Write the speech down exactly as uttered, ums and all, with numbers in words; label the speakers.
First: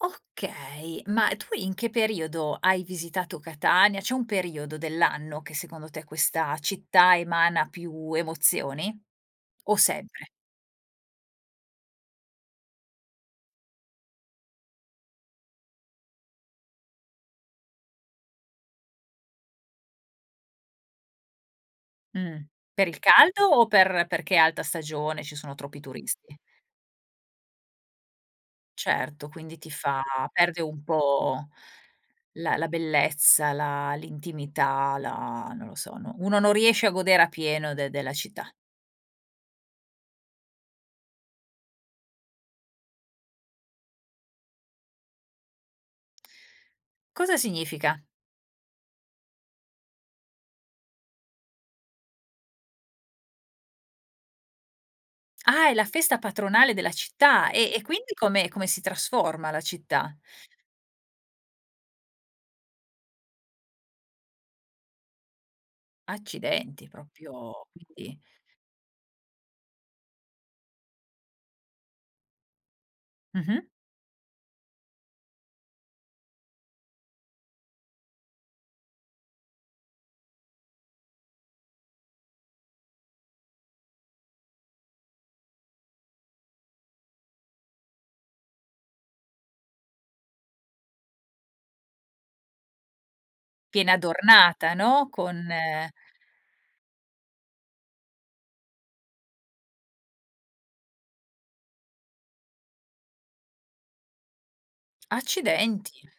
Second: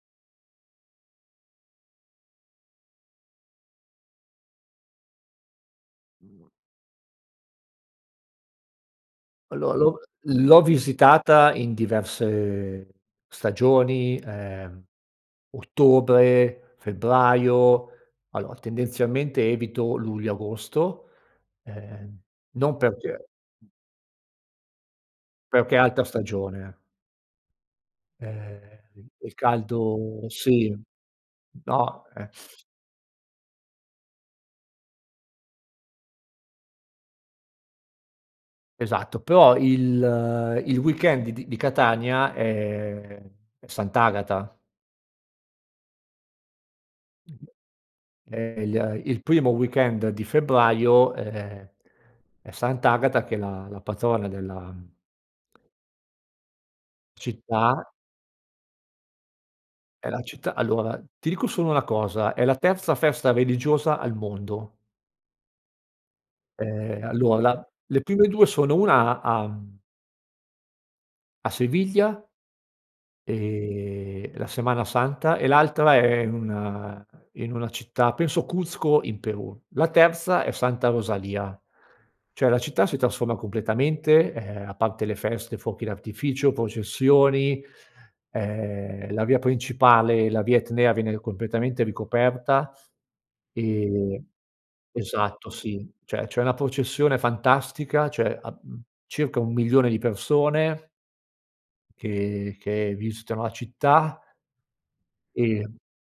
Speaker 1: Okay, ma tu in che periodo hai visitato Catania. C'è un periodo dell'anno che secondo te
Speaker 2: Mh.
Speaker 1: questa città emana più emozioni? O
Speaker 2: Allora, l'ho
Speaker 1: sempre?
Speaker 2: l'ho visitata in diverse stagioni, ehm, ottobre, febbraio, allora tendenzialmente evito luglio, agosto, ehm,
Speaker 1: Mhmm,
Speaker 2: non
Speaker 1: per il
Speaker 2: perché
Speaker 1: caldo o per perché è alta stagione, ci sono
Speaker 2: Perché è
Speaker 1: troppi
Speaker 2: alta
Speaker 1: turisti?
Speaker 2: stagione. Ehm, il
Speaker 1: Certo,
Speaker 2: il
Speaker 1: quindi ti fa
Speaker 2: caldo
Speaker 1: perde
Speaker 2: sì,
Speaker 1: un po'
Speaker 2: no, ehm.
Speaker 1: la la bellezza, la l'intimità, la non lo so, uno non riesce a godere a pieno de della città.
Speaker 2: Esatto. Però il il weekend di di di Catania, ehm, è Sant'Agata.
Speaker 1: Cosa
Speaker 2: [unintelligible]
Speaker 1: significa?
Speaker 2: Ehm, il il primo weekend di febbraio è è Sant'Agata, che è la la patrona della
Speaker 1: Ah, è la festa patronale della città, e e
Speaker 2: città.
Speaker 1: quindi come come si trasforma la
Speaker 2: È
Speaker 1: città?
Speaker 2: la città allora, ti dico solo una cosa, è la terza festa religiosa al mondo.
Speaker 1: Accidenti
Speaker 2: Ehm, allora
Speaker 1: propio
Speaker 2: la le
Speaker 1: quindi
Speaker 2: prime due sono una a mhmm a Sevilla,
Speaker 1: Mh-mh.
Speaker 2: ehm, la Semana Santa, e l'altra è in una in una città penso Cuzco in Perù. La terza è Santa Rosalia. Cioè la città si trasforma completamente, ehm, a parte le feste, fuochi d'artificio, processioni, ehm, la via principale, la via Etnea, viene ri completamente ricoperta.
Speaker 1: Viene
Speaker 2: Ehm
Speaker 1: adornata, no? Con
Speaker 2: esatto sì, cioè c'è una processione fantastica, cioè am circa un milione di persone che che visitano la città. Ehm
Speaker 1: Accidenti.